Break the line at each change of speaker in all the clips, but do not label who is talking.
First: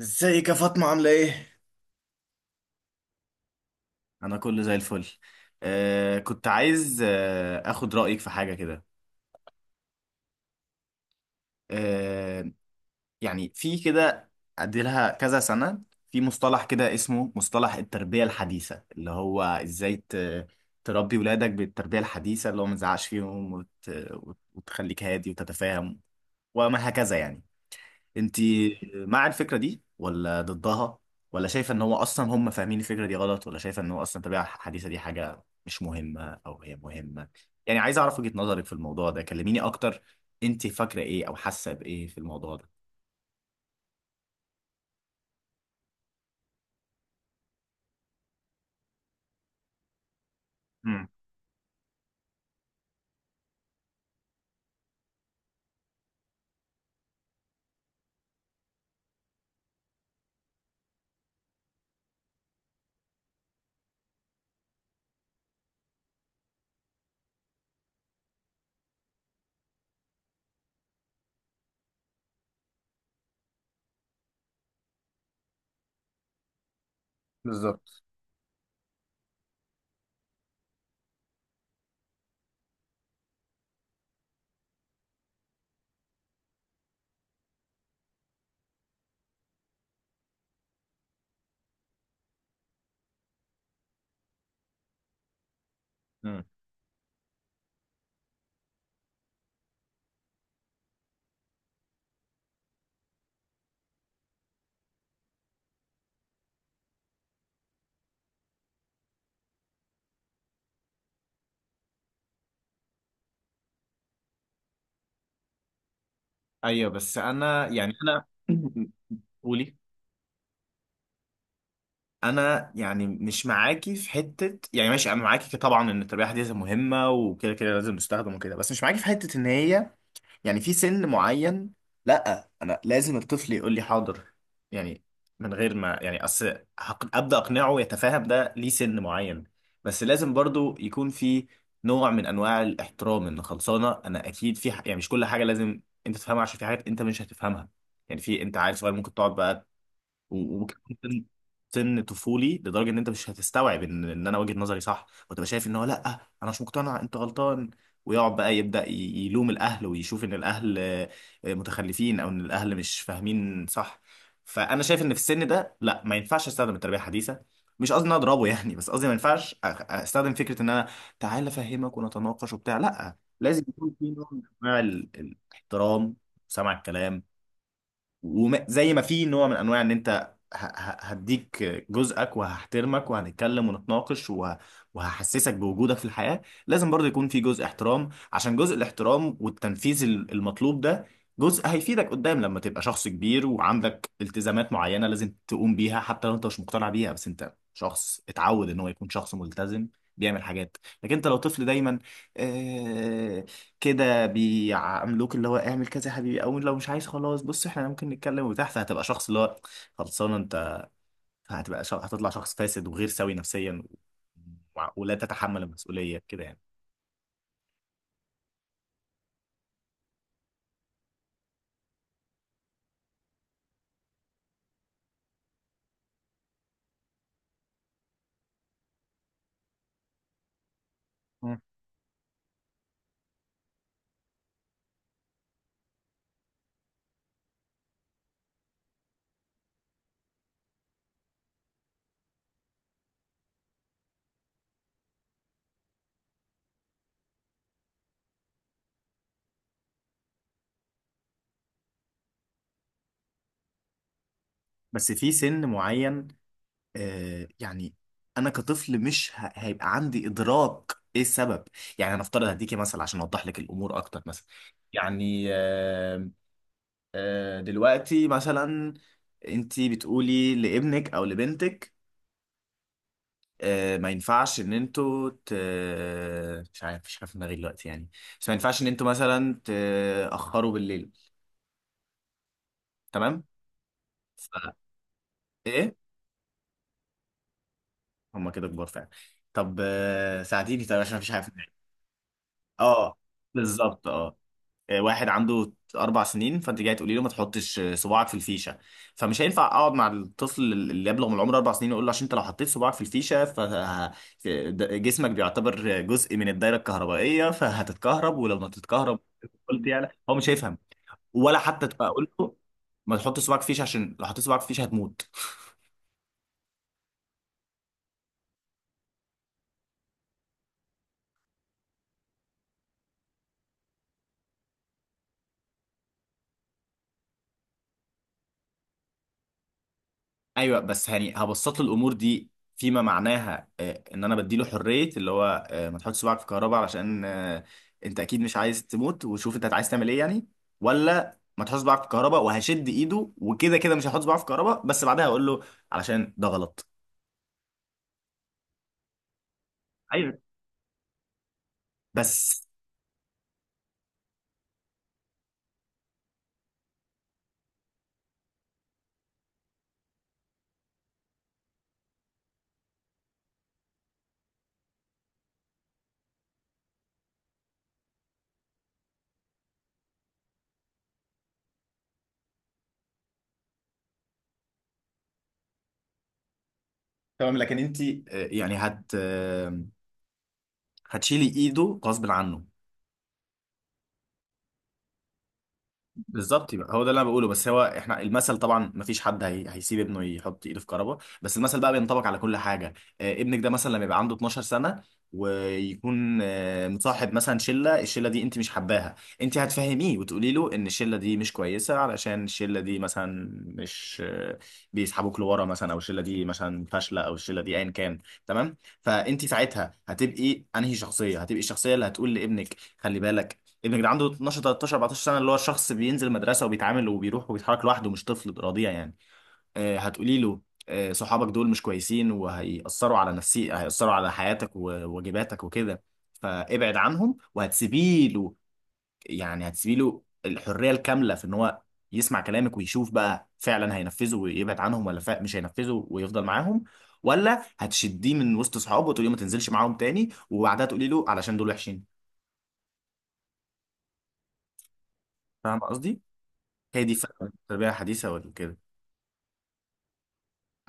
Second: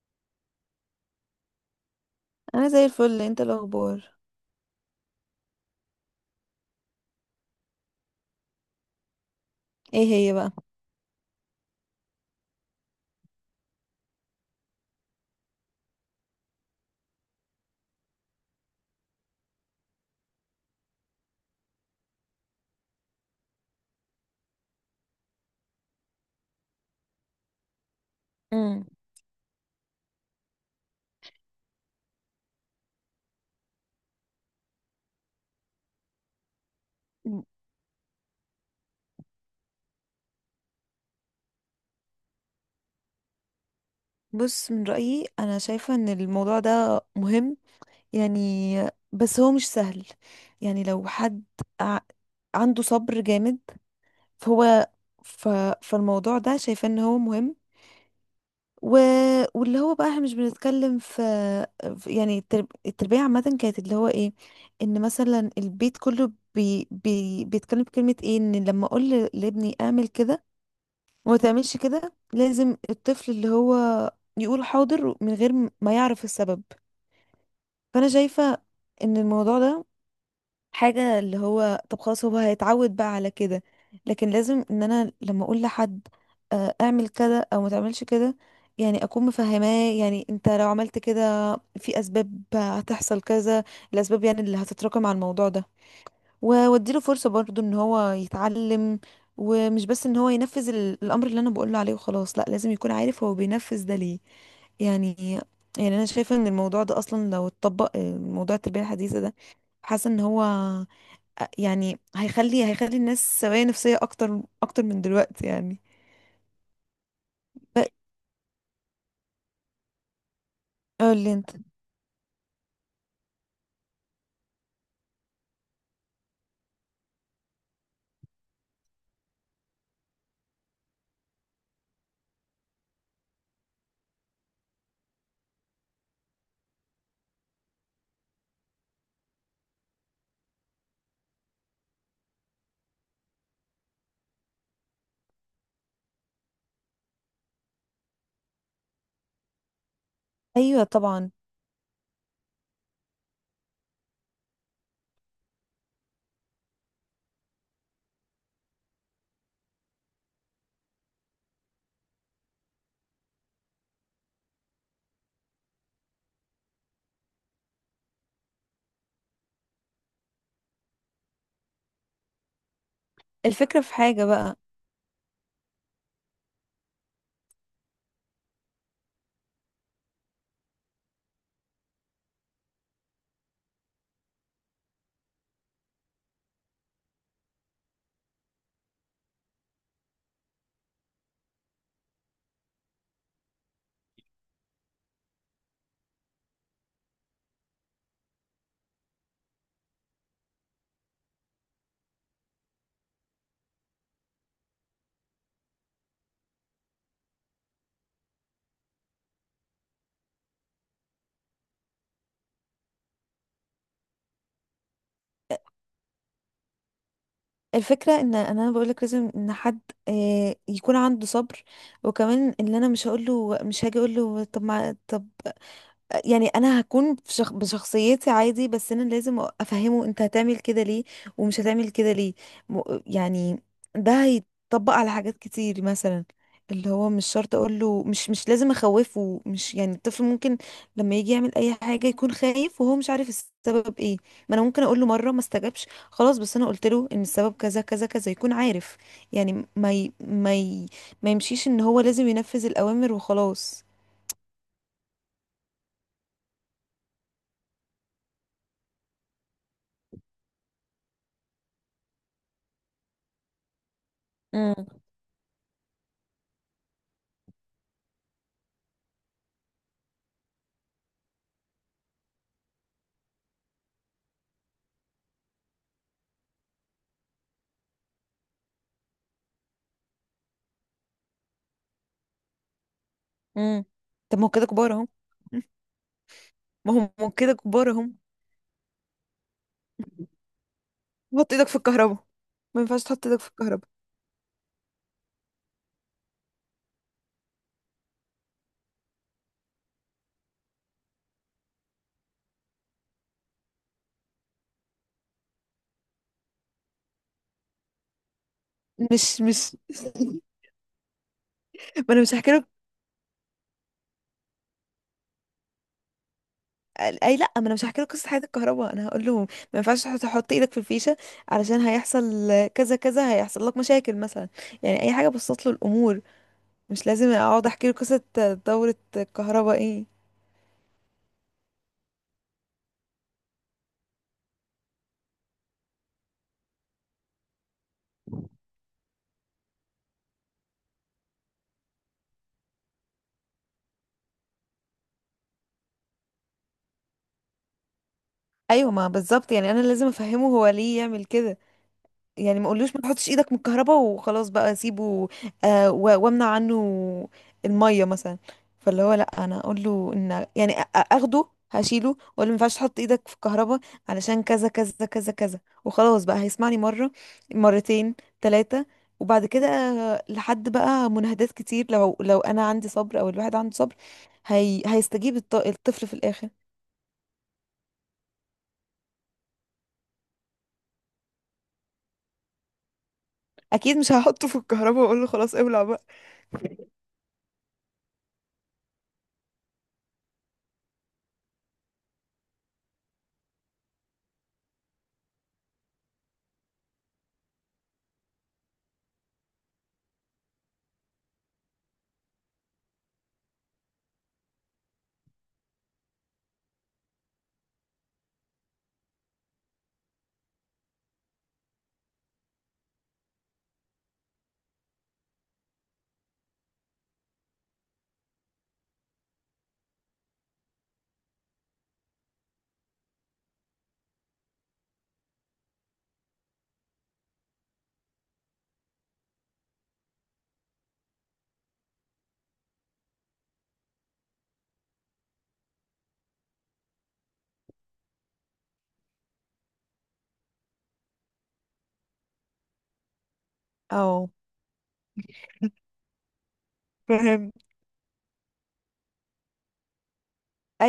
ازيك يا فاطمة؟ عاملة ايه؟
انا زي الفل. انت الاخبار؟
أنا كله زي الفل. كنت عايز أخد رأيك في حاجة كده.
ايه هي بقى؟
آه يعني في كده، أديلها كذا سنة، في مصطلح كده اسمه مصطلح التربية الحديثة، اللي هو إزاي تربي ولادك بالتربية الحديثة، اللي هو ما تزعقش فيهم وتخليك هادي وتتفاهم وما هكذا يعني. انت
امم
مع الفكرة دي ولا ضدها؟ ولا شايفة ان هو اصلا هم فاهمين الفكرة دي غلط، ولا شايفة ان هو اصلا الطبيعة الحديثة دي حاجة مش مهمة او هي مهمة؟ يعني عايز اعرف وجهة نظرك في الموضوع ده، كلميني اكتر. انت فاكرة ايه او حاسة بايه في الموضوع ده؟
بص، من رأيي انا شايفة ان الموضوع ده مهم يعني، بس هو مش سهل. يعني لو
امم.
حد ع- عنده صبر جامد فهو ف... فالموضوع ده شايفة ان هو مهم. و... واللي هو بقى احنا مش بنتكلم في يعني التربية عامة، كانت اللي هو ايه، ان مثلا البيت كله بيتكلم بكلمة ايه، ان لما اقول لابني اعمل كده وما تعملش كده لازم الطفل اللي هو يقول حاضر من غير ما يعرف السبب.
بالظبط.
فانا شايفة ان الموضوع ده حاجة، اللي هو طب خلاص هو هيتعود بقى على كده، لكن لازم ان انا لما اقول لحد اعمل كده او ما تعملش كده، يعني اكون مفهماه يعني انت لو عملت كده في اسباب هتحصل كذا، الاسباب يعني اللي هتتراكم على الموضوع ده.
امم.
واديله فرصة برضو ان هو يتعلم ومش بس ان هو ينفذ الامر اللي انا بقوله عليه وخلاص، لا لازم يكون عارف هو بينفذ ده ليه يعني. يعني انا شايفة ان الموضوع ده اصلا لو اتطبق موضوع التربية الحديثة ده، حاسة ان هو يعني هيخلي الناس سوية نفسية اكتر اكتر من دلوقتي يعني.
ايوه بس انا
ب-
يعني انا قولي.
قولي انت.
انا يعني مش معاكي في حته. يعني ماشي، انا معاكي طبعا ان التربيه الحديثه مهمه وكده كده لازم تستخدم وكده، بس مش معاكي في حته ان هي يعني في سن معين، لا، انا لازم الطفل يقول لي حاضر، يعني من غير ما يعني اصل ابدا اقنعه يتفاهم ده ليه. سن معين بس لازم برضو يكون في نوع من انواع الاحترام، ان خلصانه انا اكيد في يعني مش كل حاجه لازم انت تفهمها، عشان في حاجات انت مش هتفهمها. يعني في انت عيل صغير، ممكن تقعد بقى وكمان
ايوه
سن
طبعا.
سن طفولي لدرجه ان انت مش هتستوعب ان انا وجهه نظري صح، وتبقى شايف ان هو لا انا مش مقتنع، انت غلطان، ويقعد بقى يلوم الاهل ويشوف ان الاهل متخلفين، او ان الاهل مش فاهمين صح. فانا شايف ان في السن ده لا، ما ينفعش استخدم التربيه الحديثه. مش قصدي ان أنا اضربه يعني، بس قصدي ما ينفعش استخدم فكره ان انا تعال افهمك ونتناقش وبتاع. لا، لازم
الفكرة
يكون
في
في
حاجة
نوع من
بقى،
انواع الاحترام وسمع الكلام. وزي ما في نوع من انواع ان انت هديك جزءك وهحترمك وهنتكلم ونتناقش وهحسسك بوجودك في الحياة، لازم برضه يكون في جزء احترام. عشان جزء الاحترام والتنفيذ المطلوب ده جزء هيفيدك قدام، لما تبقى شخص كبير وعندك التزامات معينة لازم تقوم بيها، حتى لو انت مش مقتنع بيها، بس انت شخص اتعود ان هو يكون شخص ملتزم بيعمل حاجات. لكن انت لو طفل دايما آه، كده بيعاملوك، اللي هو اعمل كذا يا حبيبي، او لو مش عايز خلاص بص احنا ممكن نتكلم وبتاع، فهتبقى شخص اللي هو خلصان انت. هتطلع شخص فاسد وغير سوي نفسيا، ولا تتحمل المسؤولية كده يعني.
الفكرة ان إن انا بقولك لازم ان حد يكون عنده صبر، وكمان ان انا مش هقوله، مش هاجي اقوله طب ما طب، يعني انا هكون بشخصيتي عادي، بس انا لازم افهمه انت هتعمل كده ليه ومش
مم.
هتعمل كده ليه. م... يعني ده هيتطبق على حاجات كتير مثلا اللي هو، مش شرط اقول له مش لازم اخوفه، مش يعني الطفل ممكن لما يجي يعمل اي حاجه يكون خايف وهو مش عارف السبب ايه. ما انا ممكن اقول له مره، ما استجابش خلاص، بس انا قلت له ان السبب كذا كذا كذا يكون عارف يعني. ما يمشيش ان هو لازم ينفذ الاوامر وخلاص.
بس في سن معين يعني انا كطفل مش ه... هيبقى عندي ادراك ايه السبب. يعني انا افترض هديكي مثلا عشان اوضح لك الامور اكتر. مثلا يعني دلوقتي مثلا انتي بتقولي لابنك او لبنتك ما ينفعش ان مش عارف، مش عارف دماغي دلوقتي يعني، بس ما ينفعش ان انتوا مثلا تأخروا بالليل، تمام؟
امم. طب ما
ف...
هو كده كبار اهو.
ايه،
ما هو كده كبار اهو.
هما كده كبار فعلا. طب ساعديني طيب عشان مفيش حاجه في
حط ايدك
دماغي.
في الكهرباء. ما ينفعش
اه،
تحط ايدك في الكهرباء.
بالظبط، اه. واحد عنده اربع سنين، فانت جاي تقولي له ما تحطش صباعك في الفيشه، فمش هينفع اقعد مع الطفل اللي يبلغ من العمر اربع سنين واقول له عشان انت لو حطيت صباعك في الفيشه فجسمك بيعتبر جزء من الدايره الكهربائيه فهتتكهرب ولو ما تتكهرب،
مش
قلت يعني هو مش هيفهم. ولا حتى تبقى
ما انا
اقول
مش هحكي
له
لك.
ما تحطش صباعك في الفيشه عشان لو حطيت صباعك في الفيشه هتموت.
اي لا، ما انا مش هحكي لك قصه حياه الكهرباء، انا هقول لهم ما ينفعش تحط ايدك في الفيشه علشان هيحصل كذا كذا، هيحصل لك مشاكل مثلا. يعني اي حاجه بسط له الامور، مش لازم اقعد احكي له قصه دوره الكهرباء ايه.
ايوه بس يعني هبسط له الامور دي فيما معناها ان انا بديله حريه، اللي هو ما تحطش صباعك في كهرباء علشان انت اكيد مش عايز تموت وشوف انت عايز تعمل ايه يعني. ولا ما تحطش صباعك في كهرباء وهشد ايده وكده كده مش هحط صباعي في كهرباء، بس بعدها هقول له علشان ده غلط.
ايوه، ما بالظبط يعني انا لازم
ايوه
افهمه هو ليه يعمل كده. يعني
بس.
ما قولوش ما تحطش ايدك من الكهرباء وخلاص بقى سيبه. آه، وامنع عنه الميه مثلا. فاللي هو لا، انا اقول له ان يعني اخده، هشيله واقول له ما ينفعش تحط ايدك في الكهرباء علشان كذا كذا كذا كذا، وخلاص بقى هيسمعني مره، مرتين، ثلاثه، وبعد كده لحد بقى مناهدات كتير، لو انا عندي صبر او الواحد عنده صبر، هيستجيب الطفل في الاخر.
تمام، لكن انت يعني هت آه، هتشيلي ايده غصب عنه.
اكيد مش هحطه في الكهرباء واقول له خلاص ابلع بقى.
بالظبط، يبقى هو ده اللي انا بقوله. بس هو احنا المثل طبعا ما فيش حد هيسيب ابنه يحط ايده في كربه، بس المثل بقى بينطبق على كل حاجه. آه، ابنك ده مثلا لما يبقى عنده 12 سنه، ويكون آه مصاحب مثلا شله، الشله دي انت مش حباها، انت هتفهميه وتقولي له ان الشله دي مش كويسه، علشان الشله دي مثلا مش آه بيسحبوك لورا مثلا، او الشله دي مثلا فاشله، او الشله دي ايا كان، تمام؟ فانت ساعتها هتبقي انهي شخصيه؟ هتبقي الشخصيه اللي هتقول لابنك خلي بالك؟ ابنك ده عنده 12 13 14 سنه، اللي هو شخص بينزل مدرسه وبيتعامل وبيروح وبيتحرك لوحده، مش طفل رضيع يعني. آه هتقولي له آه صحابك دول مش كويسين وهيأثروا على نفسي، هيأثروا على حياتك وواجباتك وكده، فابعد عنهم. وهتسيبي له يعني هتسيبي له الحريه الكامله في ان هو يسمع كلامك ويشوف بقى فعلا هينفذه ويبعد عنهم، ولا مش هينفذه ويفضل معاهم؟ ولا هتشديه من وسط صحابه وتقولي له ما تنزلش معاهم تاني، وبعدها تقولي له علشان دول وحشين؟
او
فاهم قصدي؟ هي دي
فاهم.
فعلا التربية الحديثة ولا كده؟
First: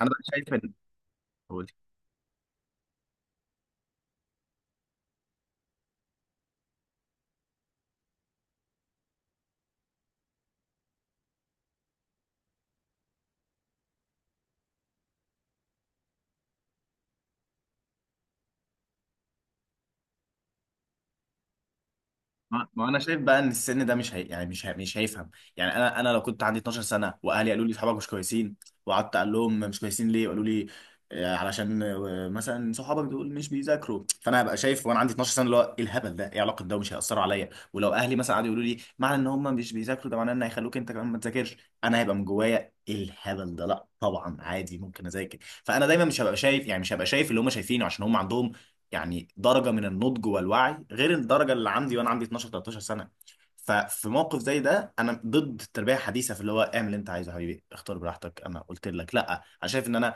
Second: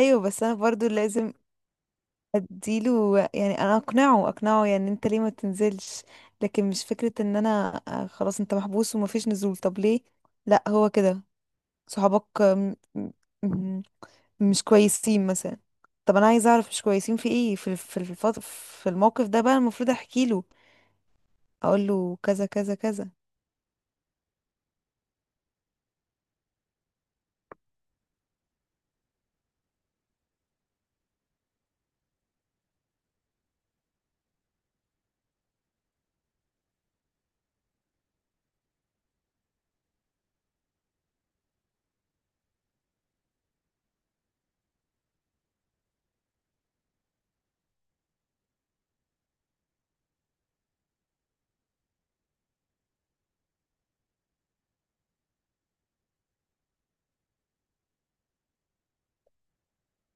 انا بقى
بس
شايف
انا
ان
برضو لازم
قولي.
اديله يعني، انا اقنعه اقنعه يعني انت ليه ما تنزلش، لكن مش فكرة ان انا خلاص انت محبوس ومفيش نزول. طب ليه؟ لا هو كده، صحابك م- مش كويسين مثلا. طب انا عايزه اعرف مش كويسين في ايه، في في الموقف ده بقى المفروض احكي له، اقول له كذا
ما
كذا
ما انا
كذا.
شايف بقى ان السن ده مش هي... يعني مش هي... مش هيفهم. يعني انا لو كنت عندي 12 سنة واهلي قالوا لي صحابك مش كويسين، وقعدت اقول لهم مش كويسين ليه، قالوا لي علشان مثلا صحابك دول مش بيذاكروا، فانا هبقى شايف وانا عندي 12 سنه اللي هو ايه الهبل ده، ايه علاقه ده، ومش هيأثروا عليا. ولو اهلي مثلا قعدوا يقولوا لي معنى ان هم مش بيذاكروا ده معناه ان هيخلوك انت كمان ما تذاكرش، انا هيبقى من جوايا ايه الهبل ده، لا طبعا عادي ممكن اذاكر. فانا دايما مش هبقى شايف يعني مش هبقى شايف اللي هم شايفينه، عشان هم عندهم يعني درجه من النضج والوعي غير الدرجه اللي عندي وانا عندي 12 13 سنه. ففي موقف زي ده انا ضد التربيه الحديثه في اللي هو اعمل اللي انت عايزه يا حبيبي اختار براحتك. انا قلت لك لا، انا شايف ان انا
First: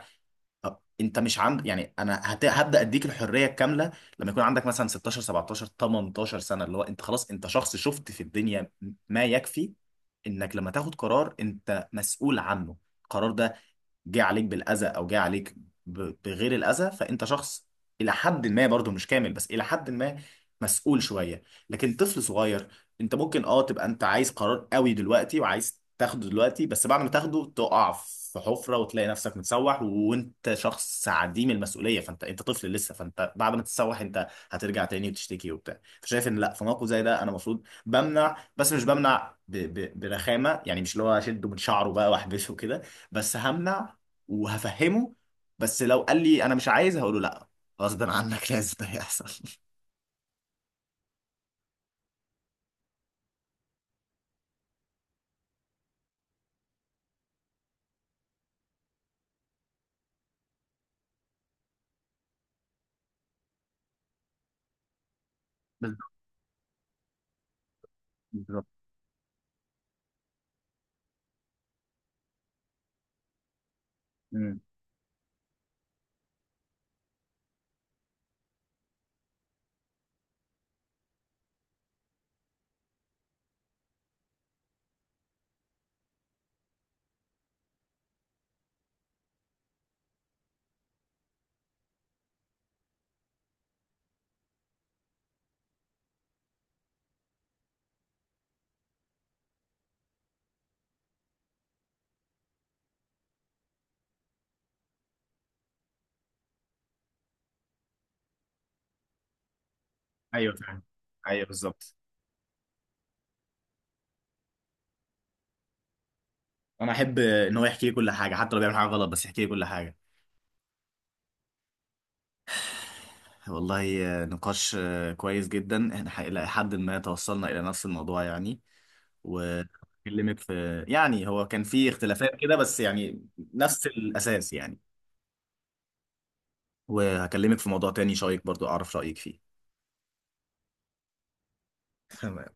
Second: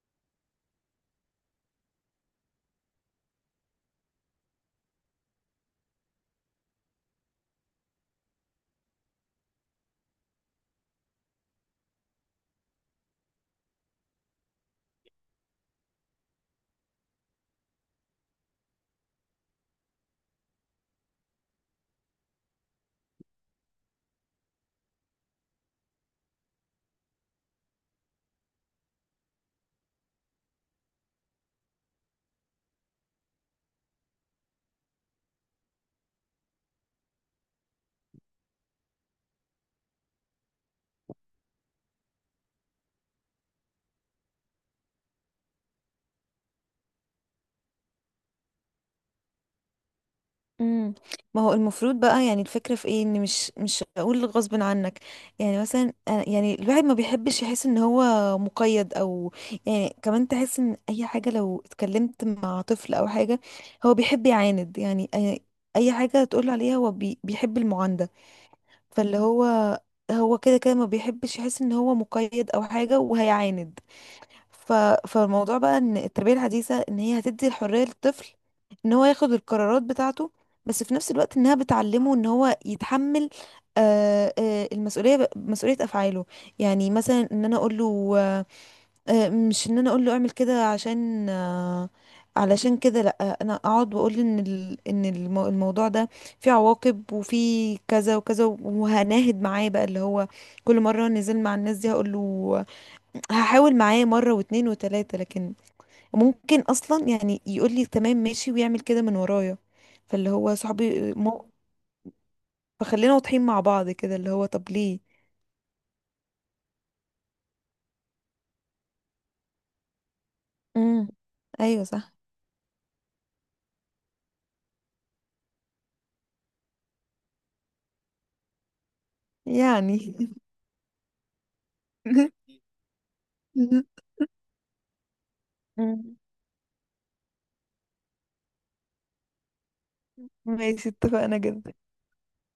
أه، انت مش عند يعني انا هبدا اديك الحريه الكامله لما يكون عندك مثلا 16 17 18 سنه، اللي هو انت خلاص انت شخص شفت في الدنيا ما يكفي، انك لما تاخد قرار انت مسؤول عنه. القرار ده جه عليك بالاذى او جه عليك بغير الاذى، فانت شخص الى حد ما برضه مش كامل، بس الى حد ما مسؤول شويه. لكن طفل صغير، انت ممكن اه تبقى انت عايز قرار قوي دلوقتي وعايز تاخده دلوقتي، بس بعد ما تاخده تقع في حفره وتلاقي نفسك متسوح، وانت شخص عديم المسؤوليه، فانت انت طفل لسه، فانت بعد ما تتسوح انت هترجع تاني وتشتكي وبتاع. فشايف ان لا، في موقف زي ده انا المفروض بمنع، بس مش بمنع ب برخامه يعني، مش اللي هو اشده من شعره بقى واحبسه كده، بس همنع وهفهمه. بس لو قال لي انا مش عايز هقول له لا، غصب عنك لازم ده يحصل.
امم. ما هو المفروض بقى يعني، الفكرة في ايه، ان مش هقول غصب عنك، يعني مثلا يعني الواحد ما بيحبش يحس ان هو مقيد او، يعني كمان تحس ان اي حاجة لو اتكلمت مع طفل او حاجة هو بيحب يعاند يعني، أي
بالظبط،
حاجة تقول عليها هو بيحب المعاندة.
بالظبط.
فاللي هو هو كده كده ما بيحبش يحس ان هو مقيد او حاجة وهيعاند.
مم.
ف... فالموضوع بقى ان التربية الحديثة ان هي هتدي الحرية للطفل ان هو ياخد القرارات بتاعته، بس في نفس الوقت انها بتعلمه ان هو يتحمل المسؤولية، مسؤولية افعاله. يعني مثلا ان انا اقول له مش ان انا اقول له اعمل كده عشان علشان كده، لا انا اقعد واقول ان الموضوع ده فيه عواقب وفيه كذا وكذا وهناهد معاه بقى، اللي هو كل مرة نزل مع الناس دي هقول له، هحاول معاه مرة واتنين وتلاتة، لكن ممكن اصلا يعني يقول لي تمام ماشي ويعمل كده من ورايا. فاللي
ايوه
هو
فاهم،
صحابي
ايوه بالظبط.
فخلينا واضحين مع بعض كده، اللي هو طب ليه.
انا احب ان هو يحكي لي كل حاجه، حتى لو بيعمل حاجه غلط، بس يحكي لي كل حاجه.
امم. ايوه صح.
والله نقاش كويس جدا. احنا الى حد ما توصلنا الى نفس الموضوع يعني،
يعني
واكلمك في يعني هو كان في اختلافات كده بس يعني نفس الاساس يعني.
مم.
وهكلمك في موضوع تاني شايك برضو اعرف رايك فيه.
ماشي، اتفقنا جدا.
تمام.